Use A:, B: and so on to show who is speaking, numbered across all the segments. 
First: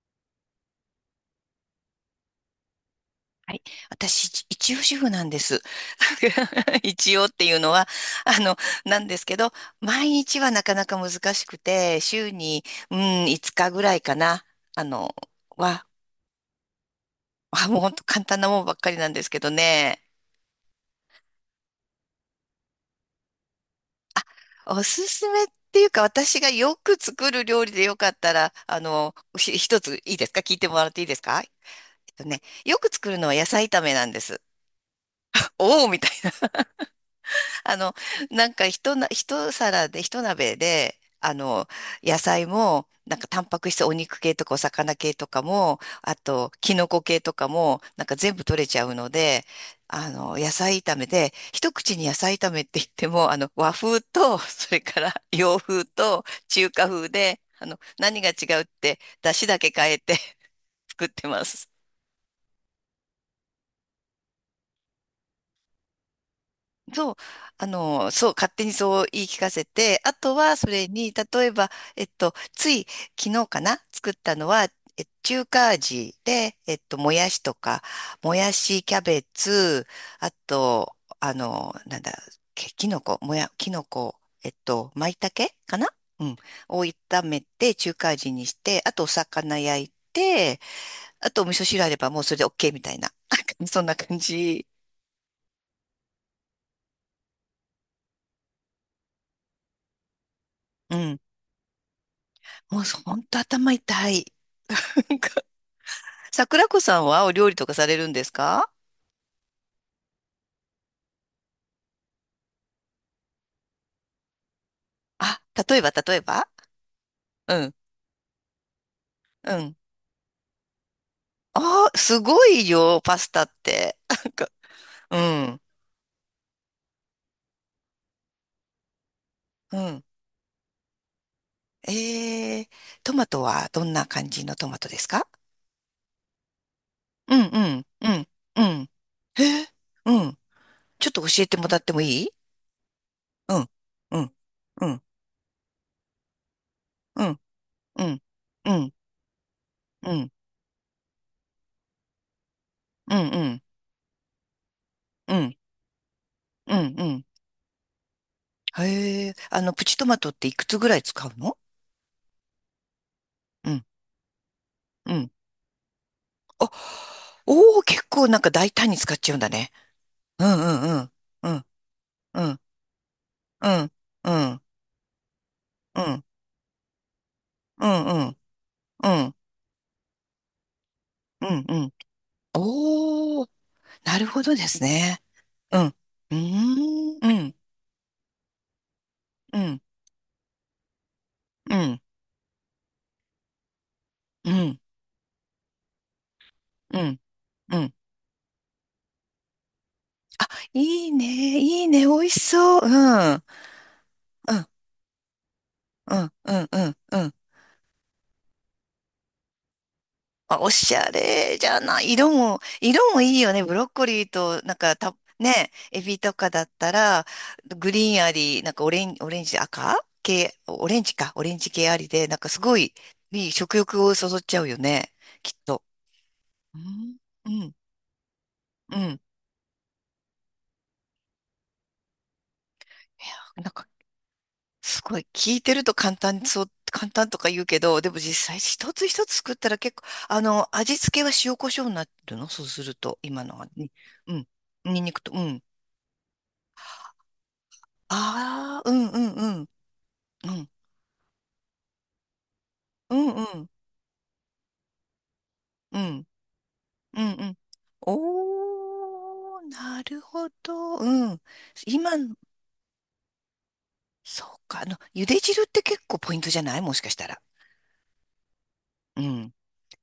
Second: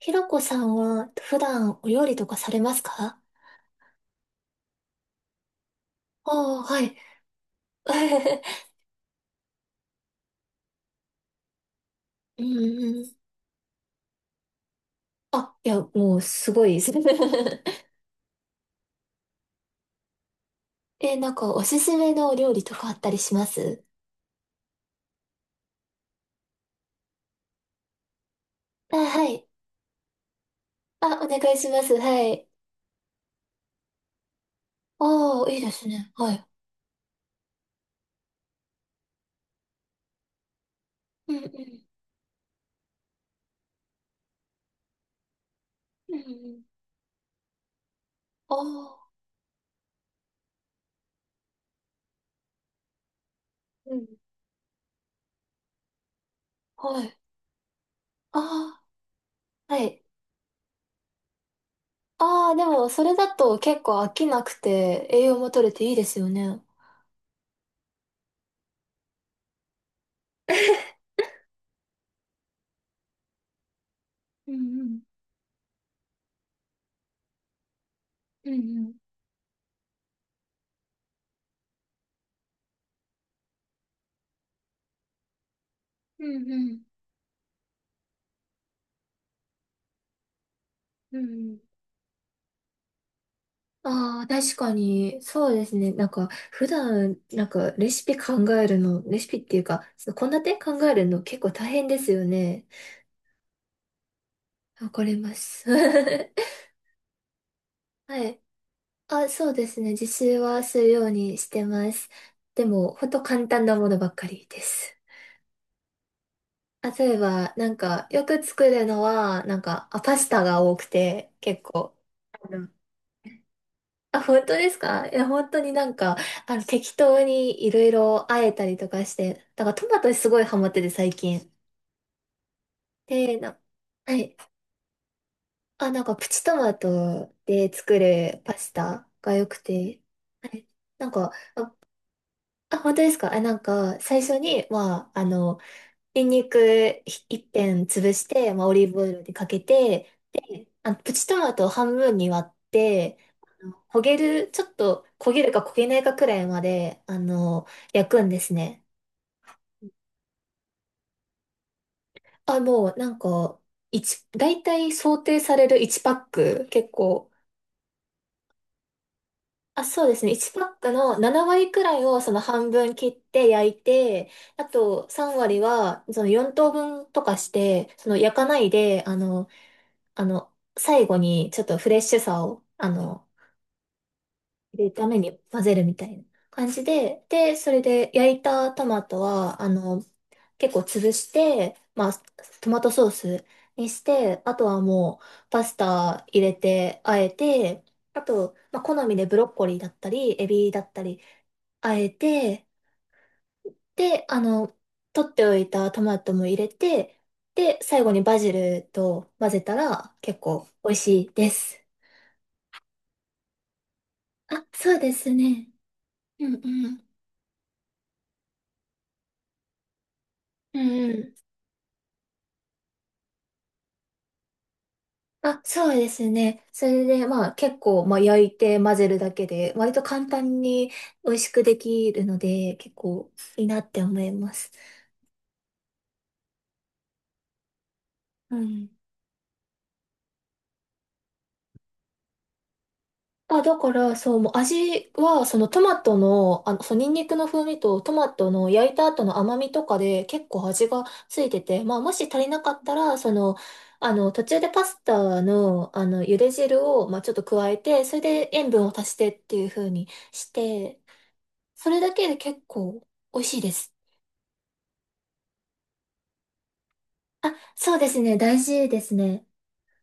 A: ひろこさんは普段お料理とかされますか？
B: はい。私、一応主婦なんです。
A: あー、は い。
B: 一応っていうのは、あの、なんですけど、毎日はなかなか難しくて、週
A: う
B: に、う
A: んうん。
B: ん、5日ぐらいかな。あの、
A: あ、いや、
B: は、
A: もうすごいです。
B: はもう本当簡単なもんばっかりなんですけどね。
A: え、なんかおすすめのお料理とかあったりします？
B: おすすめっていうか、私がよく作る料理でよかったら、
A: あ、はい。
B: 一ついいですか？聞いてもらっていいで
A: あ、
B: す
A: お願
B: か？
A: いします。はい。
B: よく作るのは野菜炒めなんです。
A: ああ、いいで
B: お
A: す
B: おみたい
A: ね。はい。
B: な。 あの、なんか一皿で、一鍋で、
A: うんうん。
B: 野菜も、なんかタンパク質、お肉系とかお魚系とかも、あ
A: うん
B: と、
A: うん。
B: キノコ系とかも、なんか全部
A: あ
B: 取れちゃう
A: あ、
B: ので、野菜炒めで、一口に野菜炒めって言っても、和
A: う
B: 風
A: ん。
B: と、それから洋風と中華
A: は
B: 風
A: い。
B: で、何が違うっ
A: あ
B: て、出汁だけ
A: あ、は
B: 変え
A: い。
B: て 作ってます。
A: ああ、でもそれだと結構飽きなくて栄養も取れていいですよね。
B: そう、そう、勝手にそう言い聞かせて、あとはそれ に、例えば、つい昨日かな、作ったの
A: う
B: は、
A: んうん。
B: 中華味で、もやしとか、も
A: う
B: や
A: んう
B: し、
A: ん。
B: キャベツ、あと、あの、なんだ、ききのこ、もや、きのこ、まいたけかな。
A: う
B: うん。
A: んうん。
B: を炒めて、中華味にして、あとお魚焼いて、
A: うんう
B: あとお味
A: ん。
B: 噌汁あればもうそれで OK みたいな。そんな感
A: ああ、確
B: じ。
A: かに、そうですね。なんか、普段、なんか、レシピ考えるの、レシピっていうか、その献立考え
B: う
A: る
B: ん。
A: の結構大変ですよね。
B: もう本当頭痛い。
A: わか
B: な
A: り
B: んか、
A: ます。
B: 桜子さんはお料理とかされるんで
A: は
B: す
A: い。
B: か？
A: あ、そうですね。自炊はするようにしてます。でも、ほんと簡単なものばっかりです。
B: あ、例えば、例えば？
A: 例え
B: う
A: ば、な
B: ん、
A: んか、よく作るのは、
B: う
A: なん
B: ん。
A: か、あ、パスタが多くて、結
B: あ
A: 構。
B: あ、すごいよ、パスタって。
A: あ、
B: なん
A: 本当
B: か、
A: ですか？い
B: う
A: や、本
B: ん、
A: 当になんか、適当にいろいろあえたりとかして、だから
B: う
A: トマ
B: ん。
A: トすごいハマってて最近。
B: えー、トマ
A: で、
B: ト
A: な、
B: はどんな
A: は
B: 感
A: い。
B: じのトマトですか？
A: あ、なんかプチトマト
B: うん、う
A: で
B: ん、
A: 作
B: うん、
A: るパ
B: う
A: ス
B: ん。
A: タが
B: へ
A: 良く
B: え、
A: て、
B: うん。
A: はい。な
B: ちょ
A: ん
B: っと教
A: か、
B: えてもらってもいい？
A: あ、本当ですか？あ、
B: う
A: なん
B: ん、
A: か、
B: う
A: 最
B: ん、
A: 初に、
B: うん、
A: まあ、ニンニク
B: うん、
A: 一片
B: う
A: 潰
B: ん、
A: して、まあ、
B: う
A: オ
B: ん、う
A: リー
B: ん、
A: ブオイルでかけて、
B: うん、
A: で、プチトマトを半分に割っ
B: う
A: て、
B: ん、
A: 焦げる、ちょっと焦
B: う
A: げる
B: ん、
A: か焦げないかくらいま
B: うん、
A: で、
B: うん。
A: 焼くんですね。
B: へえ、プチトマトっていくつぐらい使うの？
A: あ、もうなんか、
B: うん、
A: 大体
B: う
A: 想
B: ん。
A: 定される1パック、
B: あ、
A: 結構、
B: おお、結構なんか大胆に使っちゃうんだね。
A: あ、そうですね。
B: う
A: 1パッ
B: んう
A: ク
B: んうん。
A: の7
B: うん
A: 割くらいをその
B: うん
A: 半分切って
B: う
A: 焼い
B: んう
A: て、
B: ん
A: あと3割
B: う
A: は
B: ん
A: その4等分とかし
B: う
A: て、
B: ん
A: その
B: う
A: 焼
B: ん
A: かないで、
B: うん
A: あの、最後
B: う
A: にち
B: ん
A: ょっ
B: う
A: とフ
B: ん。
A: レッシュさを、
B: おお、なるほどです
A: 入れるため
B: ね。
A: に混ぜ
B: う
A: る
B: ん。う
A: みたいな
B: ー
A: 感じ
B: ん
A: で、
B: うん
A: で、それで焼いたトマト
B: う
A: は、
B: ん
A: 結構潰し
B: う
A: て、
B: ん
A: まあ、トマトソースにして、
B: う
A: あと
B: ん
A: はもうパスタ入れ
B: う
A: て、あ
B: ん
A: え
B: う
A: て、
B: ん。
A: あと、まあ、好みでブロッコリーだったり、エビだった
B: いい
A: り、
B: ね、いい
A: あ
B: ね、
A: え
B: 美味し
A: て、
B: そう。うんうん
A: で、取っておいたト
B: う
A: マ
B: ん
A: トも
B: う
A: 入
B: ん
A: れ
B: うんう
A: て、
B: ん。
A: で、最後にバジルと混ぜたら結
B: あ、
A: 構
B: お
A: 美
B: し
A: 味
B: ゃ
A: しいで
B: れじ
A: す。
B: ゃない。色も、色もいいよね。ブロッコリーと、
A: あ、
B: なんか
A: そうですね。
B: ね、エビとか
A: うん
B: だっ
A: う
B: た
A: ん。
B: ら、グリーンあり、なんかオレンジ、赤系、
A: う
B: オレン
A: ん
B: ジ
A: う
B: か、
A: ん。
B: オレンジ系ありで、なんかすごい、いい食欲をそそっちゃうよね。きっ
A: あ、
B: と。
A: そうですね。
B: う
A: それ
B: ん。
A: で、ま
B: う
A: あ
B: ん、
A: 結構、まあ焼いて
B: う
A: 混ぜ
B: ん。
A: る
B: い
A: だけで、割と簡単に美味しくできるので、結構
B: や、
A: いい
B: なん
A: な
B: か、
A: って思います。
B: すごい、聞いてると簡単そう、簡単とか言うけど、でも実
A: う
B: 際
A: ん。
B: 一つ一つ作ったら結構、味付けは塩コショウになってるの？そうすると、今の
A: あ、
B: は
A: だ
B: ね。
A: から、
B: う
A: そう、
B: ん。
A: もう
B: ニン
A: 味
B: ニクと、う
A: は、そ
B: ん。
A: のトマトの、そう、ニンニクの風味とトマトの
B: ああ、う
A: 焼いた
B: んう
A: 後
B: ん
A: の
B: う
A: 甘
B: ん。
A: みとかで
B: う
A: 結構
B: ん。
A: 味がついてて、まあもし足りなかった
B: う
A: ら、
B: ん
A: そ
B: う
A: の、
B: ん
A: 途中でパスタの、
B: うん。
A: 茹で汁を、ま
B: う
A: あちょ
B: ん
A: っと
B: うん。
A: 加えて、それで塩分を足してって
B: お
A: いう
B: ー、
A: 風
B: な
A: に
B: るほ
A: し
B: ど。
A: て、
B: うん。
A: それだ
B: 今
A: け
B: の、
A: で結構美味しいです。
B: そうか。茹で汁って結構ポイントじゃない？もしかしたら。
A: あ、そうですね。大事です
B: う
A: ね。
B: ん。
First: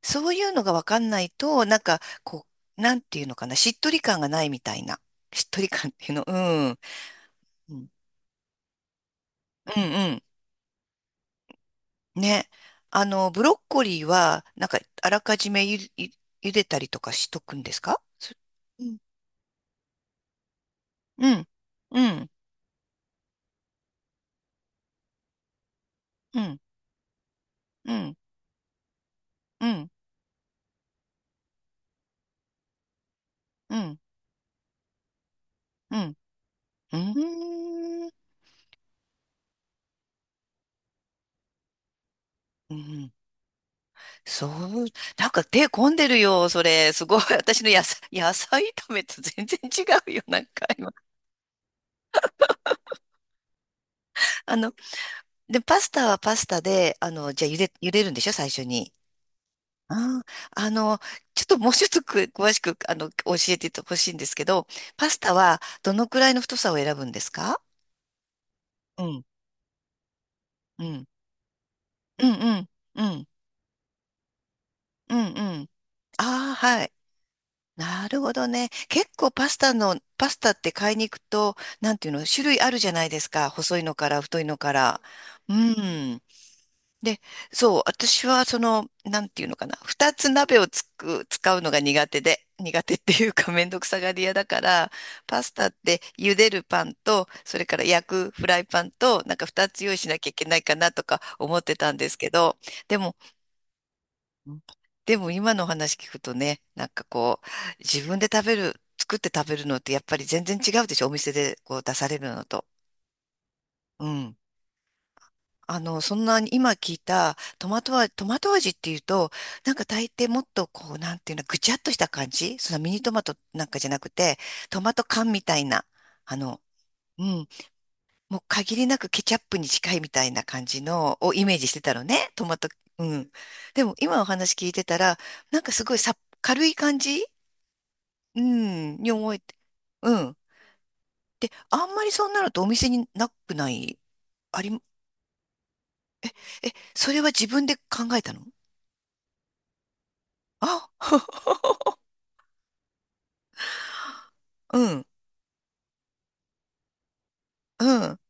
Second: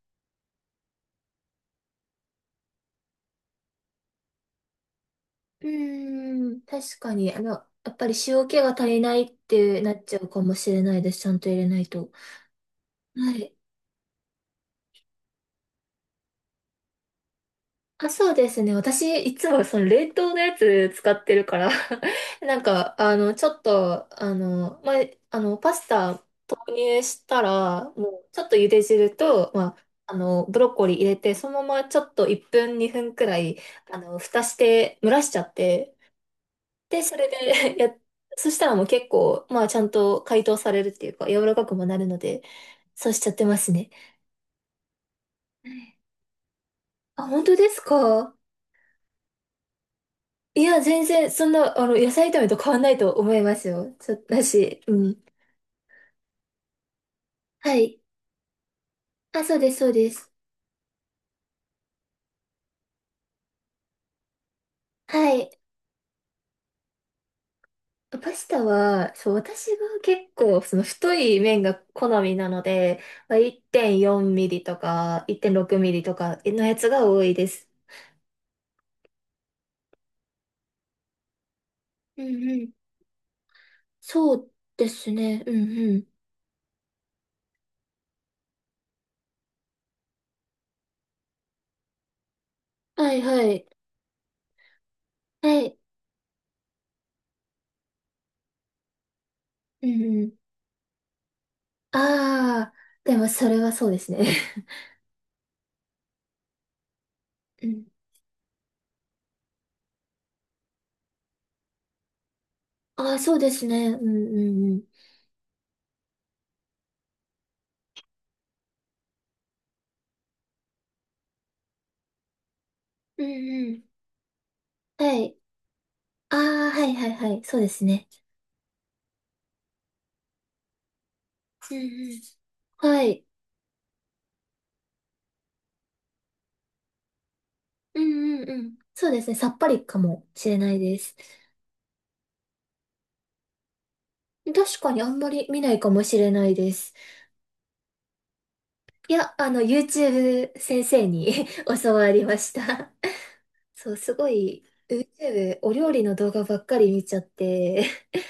B: そういうのがわかんないと、なんか、こう、なんていうのかな。しっとり感がないみたいな。しっと
A: う
B: り感っていうの。う
A: ーん、
B: ん。
A: 確かに、
B: うん。
A: やっぱり塩気が足りないっ
B: う
A: て
B: ん
A: なっちゃ
B: う
A: うかもしれないです。ちゃんと入れないと。
B: ん。ね。
A: は
B: ブロ
A: い。
B: ッコリーは、なんか、あらかじめ茹でたりとかしとくんですか？
A: あ、そうですね。
B: うん。
A: 私、いつもその冷凍のやつ使っ
B: う
A: てる
B: ん。
A: から
B: うん。
A: なんか、あの、ちょっと、あの、まあ、あの、パスタ
B: う
A: 投
B: ん、
A: 入したら、
B: うん、
A: もう、ちょっと茹で汁と、
B: う
A: まあ、
B: ん、
A: ブロッコリー入れて、そのままちょっと1分、2分くらい、
B: うん、
A: 蓋して、蒸らしちゃっ
B: う
A: て、
B: ん、う
A: で、
B: ん、
A: それで
B: うーん、
A: そしたらもう結構、まあ、ちゃんと解凍されるっていうか、柔らかくもなるので、
B: う
A: そ
B: ん、
A: うしちゃってますね。
B: そう、なんか手
A: は
B: 込ん
A: い。
B: でるよ、それ。すごい。
A: あ、本当
B: 私
A: で
B: の
A: す
B: 野菜、野
A: か？
B: 菜炒めと全然違うよ、なん
A: い
B: か
A: や、
B: 今。
A: 全然、そんな、野菜炒めと変わんないと思いますよ。だ
B: あの、
A: し、うん。
B: で、パスタはパスタで、じゃあ
A: は
B: 茹
A: い。
B: でるんでしょ？最初に。
A: あ、そうです、そうで
B: あー、
A: す。
B: あの、ちょっともうちょっと詳しく、教えてほしいんですけど、パス
A: は
B: タ
A: い。
B: はどのくらいの太さを選ぶんですか？
A: パスタ
B: う
A: は、
B: ん、
A: そう、私が結構、その
B: うん、
A: 太い麺が好
B: うん、
A: みな
B: う
A: の
B: ん、
A: で、
B: うん、
A: まあ、1.4ミリと
B: うん、う
A: か、
B: ん。
A: 1.6ミリとか
B: ああ、
A: のや
B: は
A: つ
B: い。
A: が多いです。
B: なるほどね。結構パスタって買いに行くと、なんていう
A: う
B: の、種
A: んう
B: 類あ
A: ん。
B: るじゃないですか。細いのから
A: そ
B: 太い
A: う
B: のか
A: で
B: ら。
A: すね。う
B: う
A: んうん。
B: ん。で、そう、私はその、なんていうのかな。二つ鍋を使うのが苦手で、苦手って
A: はい
B: いう
A: は
B: かめ
A: い。
B: んどくさがり屋だから、パス
A: は
B: タっ
A: い。
B: て茹でるパンと、それから焼くフライパンと、なんか二つ
A: うん
B: 用意しな
A: う
B: きゃ
A: ん。
B: いけないかなとか思ってたんですけど、
A: ああ、
B: でも、
A: でもそれはそうですね。
B: うん、でも今のお話聞くとね、なんかこう、
A: うん。
B: 自分で食べる、作って食べるのってやっぱり全然違うでしょ、お店でこう出されるのと。
A: ああ、そうですね。う
B: う
A: んう
B: ん。
A: んうん。
B: そんなに今聞いたトマト味、トマト味っていうと、なんか大抵もっとこう、なんていうの、ぐちゃっとした感じ、そのミニトマ
A: うん
B: トなん
A: う
B: かじゃ
A: ん。
B: なくて、トマト
A: は
B: 缶
A: い。
B: みたいな、あ
A: あ
B: の、
A: あ、はいはい
B: う
A: はい。
B: ん、
A: そうですね。
B: もう限りなくケチャップに近いみたいな感じのをイメージし
A: うん
B: てたの
A: うん。
B: ね、トマト。う
A: はい。
B: ん。でも今お話聞いてたら、なんかすごい、さ軽い感じ、
A: う
B: う
A: んうんうん。
B: ん、
A: そ
B: に
A: うです
B: 思
A: ね。
B: え
A: さ
B: て。
A: っぱりか
B: う
A: も
B: ん。
A: しれないです。
B: で、あんまりそうなるとお店になくない？あ
A: 確
B: り、
A: かにあんまり見ないかもしれない
B: え、
A: です。
B: それは自分で考えたの？
A: いや、YouTube 先
B: あ、
A: 生に 教 わりました。そう、すごい、
B: うん、
A: YouTube お料理の動画ばっかり見ちゃっ
B: う
A: て、
B: ん、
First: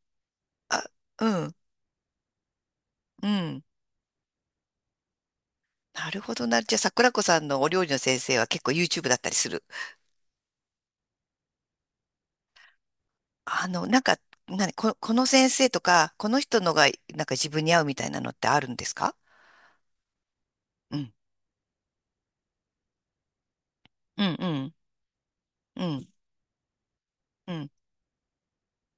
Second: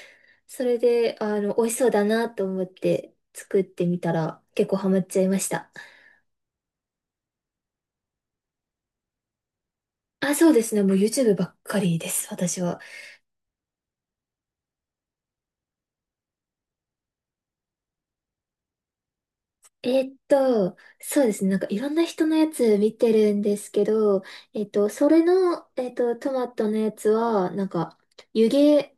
A: それ
B: あ、
A: で、
B: うん、
A: 美味しそうだなと思って
B: う
A: 作
B: ん。
A: ってみたら結構ハマっちゃいました。
B: なるほどな。じゃあ、桜子さんのお料理の先生は結構 YouTube だったりする？
A: あ、そうですね。もう YouTube ばっかりです、私は。
B: なんか、この先生とか、この人のが、なんか自分に合うみたいなのってあるんですか？うん、
A: そうですね。なんかいろんな人のやつ見てるんですけ
B: う
A: ど、
B: ん、う
A: えーっ
B: ん、
A: と、それの、
B: う
A: えーっ
B: ん、
A: と、トマトのやつは、
B: う
A: なん
B: ん。
A: か、湯気、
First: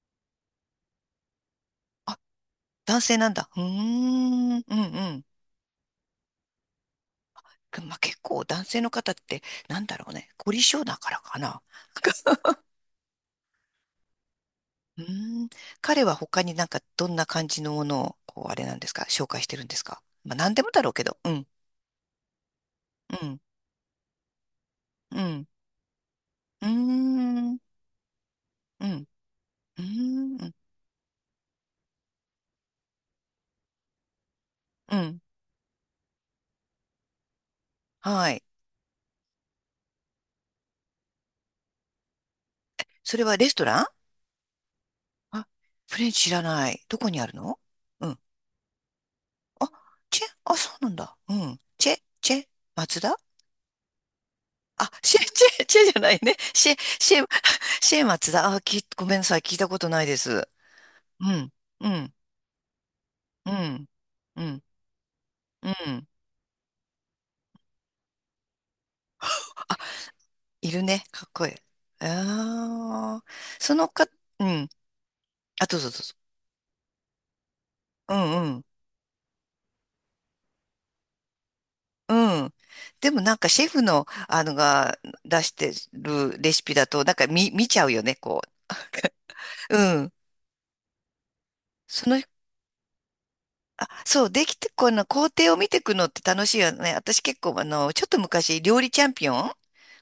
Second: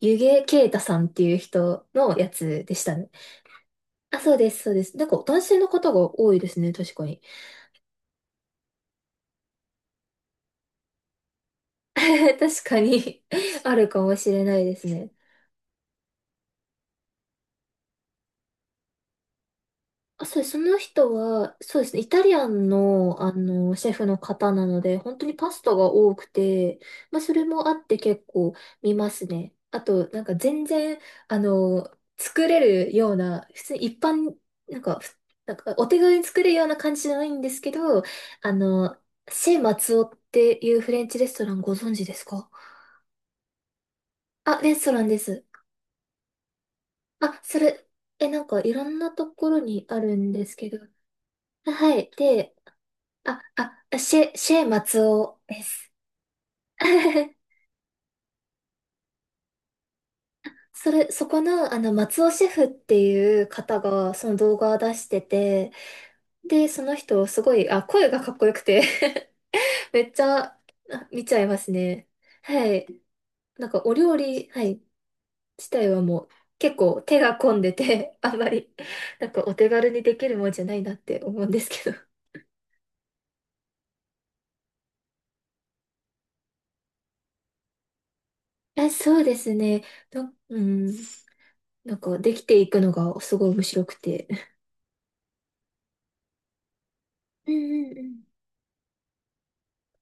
A: 湯気啓太さんっていう人の
B: あ、
A: やつでした
B: 男
A: ね。
B: 性なんだ。うー
A: あ、そう
B: ん、
A: で
B: う
A: す、
B: ん、
A: そ
B: う
A: うです。なんか
B: ん。
A: 男性の方が多いですね、確かに。
B: まあ、結構男性の方って、なんだろうね、凝り性だからかな。
A: 確 かに あるかもしれないです
B: う
A: ね。
B: ーん、彼は他になんかどんな感じのものを、こう、あれなんですか、紹介してるんですか。
A: あ、
B: まあ、
A: そうです。
B: 何
A: そ
B: でも
A: の
B: だろうけ
A: 人
B: ど、うん、
A: は、そうですね、イタリアンの、
B: うん、
A: シェフの方なので、本
B: う
A: 当に
B: ん、
A: パスタが多く
B: うー
A: て、まあ、それ
B: ん、
A: もあって結構
B: う
A: 見
B: ん、
A: ますね。
B: う
A: あ
B: ー
A: と、なんか
B: ん、うん、
A: 全然、あの、作れるような、普通に一般、なん
B: う
A: か、ふ
B: ん、
A: なんかお手軽に作れるような感じじゃないんですけど、
B: はい。
A: あの、シェ・マツオっていうフレンチレストランご存知ですか？
B: それはレストラン？
A: あ、レストランです。
B: あ、フレンチ知らない。どこにある
A: あ、
B: の？
A: それ、
B: うん。
A: え、なんかいろんなところ
B: あ、
A: にある
B: チェ、
A: んです
B: あ、そ
A: けど、
B: うなんだ。うん。チ
A: は
B: ェ、
A: い。
B: チェ、
A: で、
B: 松田。
A: あ、あ、シェ、シェ
B: あ、
A: 松
B: シェ、
A: 尾
B: チ
A: で
B: ェ、チェ
A: す。
B: じゃないね。シェ、シェ、シェ松だ。あ、ごめんなさい。聞いたことないです。
A: それ、
B: う
A: そこ
B: ん、
A: の、
B: うん、
A: 松尾シェフっていう
B: う
A: 方
B: ん、
A: が、その
B: う
A: 動
B: ん、
A: 画を出して
B: う
A: て、
B: ん。
A: で、その人、すごい、あ、声がかっこよくて
B: あ、
A: めっちゃ、
B: いるね。
A: 見
B: かっ
A: ちゃ
B: こ
A: い
B: いい。
A: ますね。はい。
B: ああ、
A: なん
B: そ
A: か、
B: の
A: お
B: か、
A: 料
B: う
A: 理、は
B: ん。
A: い、
B: あ、
A: 自
B: どうぞど
A: 体は
B: うぞ。
A: もう、結構手が込んで
B: う
A: て あん
B: ん
A: ま
B: うん。
A: り、なんか、お手軽にできるもんじゃないなって思うんですけど。
B: うん。でもなんかシェフの、あのが出してるレシピだと、なんか見ちゃうよね、こう。
A: え、そうです
B: う
A: ね。
B: ん。
A: うん。なん
B: そ
A: か、
B: の、
A: できていくのが、すごい面白
B: あ、
A: く
B: そ
A: て。
B: う、できて、この工程を見ていくのって楽しいよね。私結
A: うん
B: 構、
A: うんう
B: ちょっ
A: ん。
B: と昔、料理チャンピオン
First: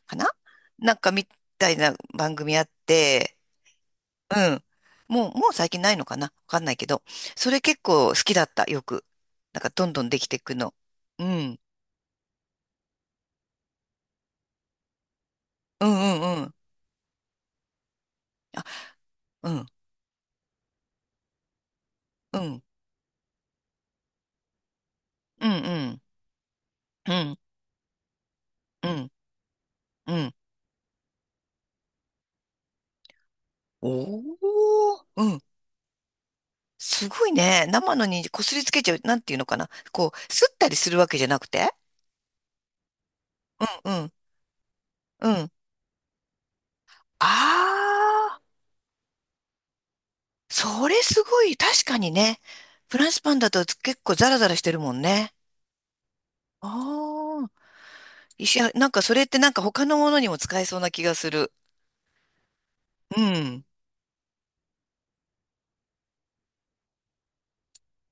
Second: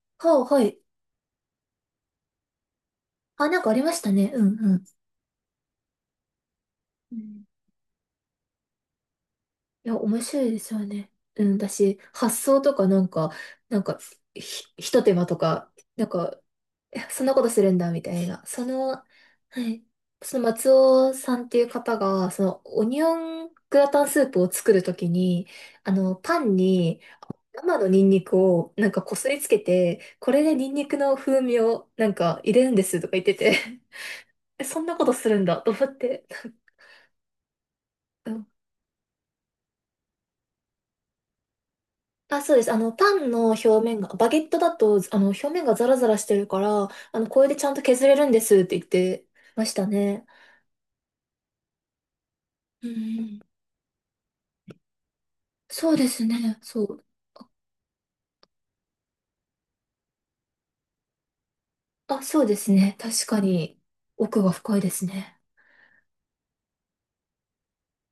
B: かな、
A: はい、はい。
B: なんかみたいな番組あって、
A: あ、なんかありましたね。
B: う
A: うん
B: ん。
A: うん。
B: もう、もう最近ないのかな、わかんないけど。
A: うん。
B: それ結構好きだった、よく。なんかど
A: い
B: ん
A: や、
B: どんで
A: 面
B: きてい
A: 白い
B: く
A: です
B: の。
A: よね。
B: う
A: うん、
B: ん。
A: 私、発想とかなんか、なんか、ひ、ひと手間とか、
B: う
A: なん
B: んう
A: か、
B: んうん。
A: えそんなことするんだ、みたいな。
B: あ、
A: その、
B: う
A: は
B: ん。
A: い。その松尾さんっていう方が、
B: う
A: その、
B: ん。
A: オニオングラタンスープを作るとき
B: う
A: に、
B: んうん。
A: パンに
B: うん。
A: 生のニンニクを
B: う
A: なんか
B: ん。
A: こすりつけて、
B: う
A: こ
B: ん。
A: れでニンニクの風味をなんか入れるんですとか言ってて、
B: お
A: えそんなこ
B: ー。
A: と
B: う
A: す
B: ん。
A: るんだと思って。
B: すごいね。生のに
A: う
B: こ
A: ん。
B: すりつけちゃう。なんていうのかな、こう、すったりするわけじゃなくて。
A: あ、そうです。パンの表
B: う
A: 面が、
B: ん。
A: バゲットだと、
B: うん。
A: 表面がザラザラしてるから、これでちゃんと削れるん
B: あ
A: で
B: あ。
A: すって言ってましたね。
B: それすごい、確かにね。
A: う
B: フランスパン
A: ん、
B: だと結構ザラザラしてるもんね。
A: そうですね。そう。
B: ああ、なんかそれってなんか他のものにも使えそうな気がする。
A: あ、そうですね。
B: う
A: 確か
B: ん。
A: に、奥が深いですね。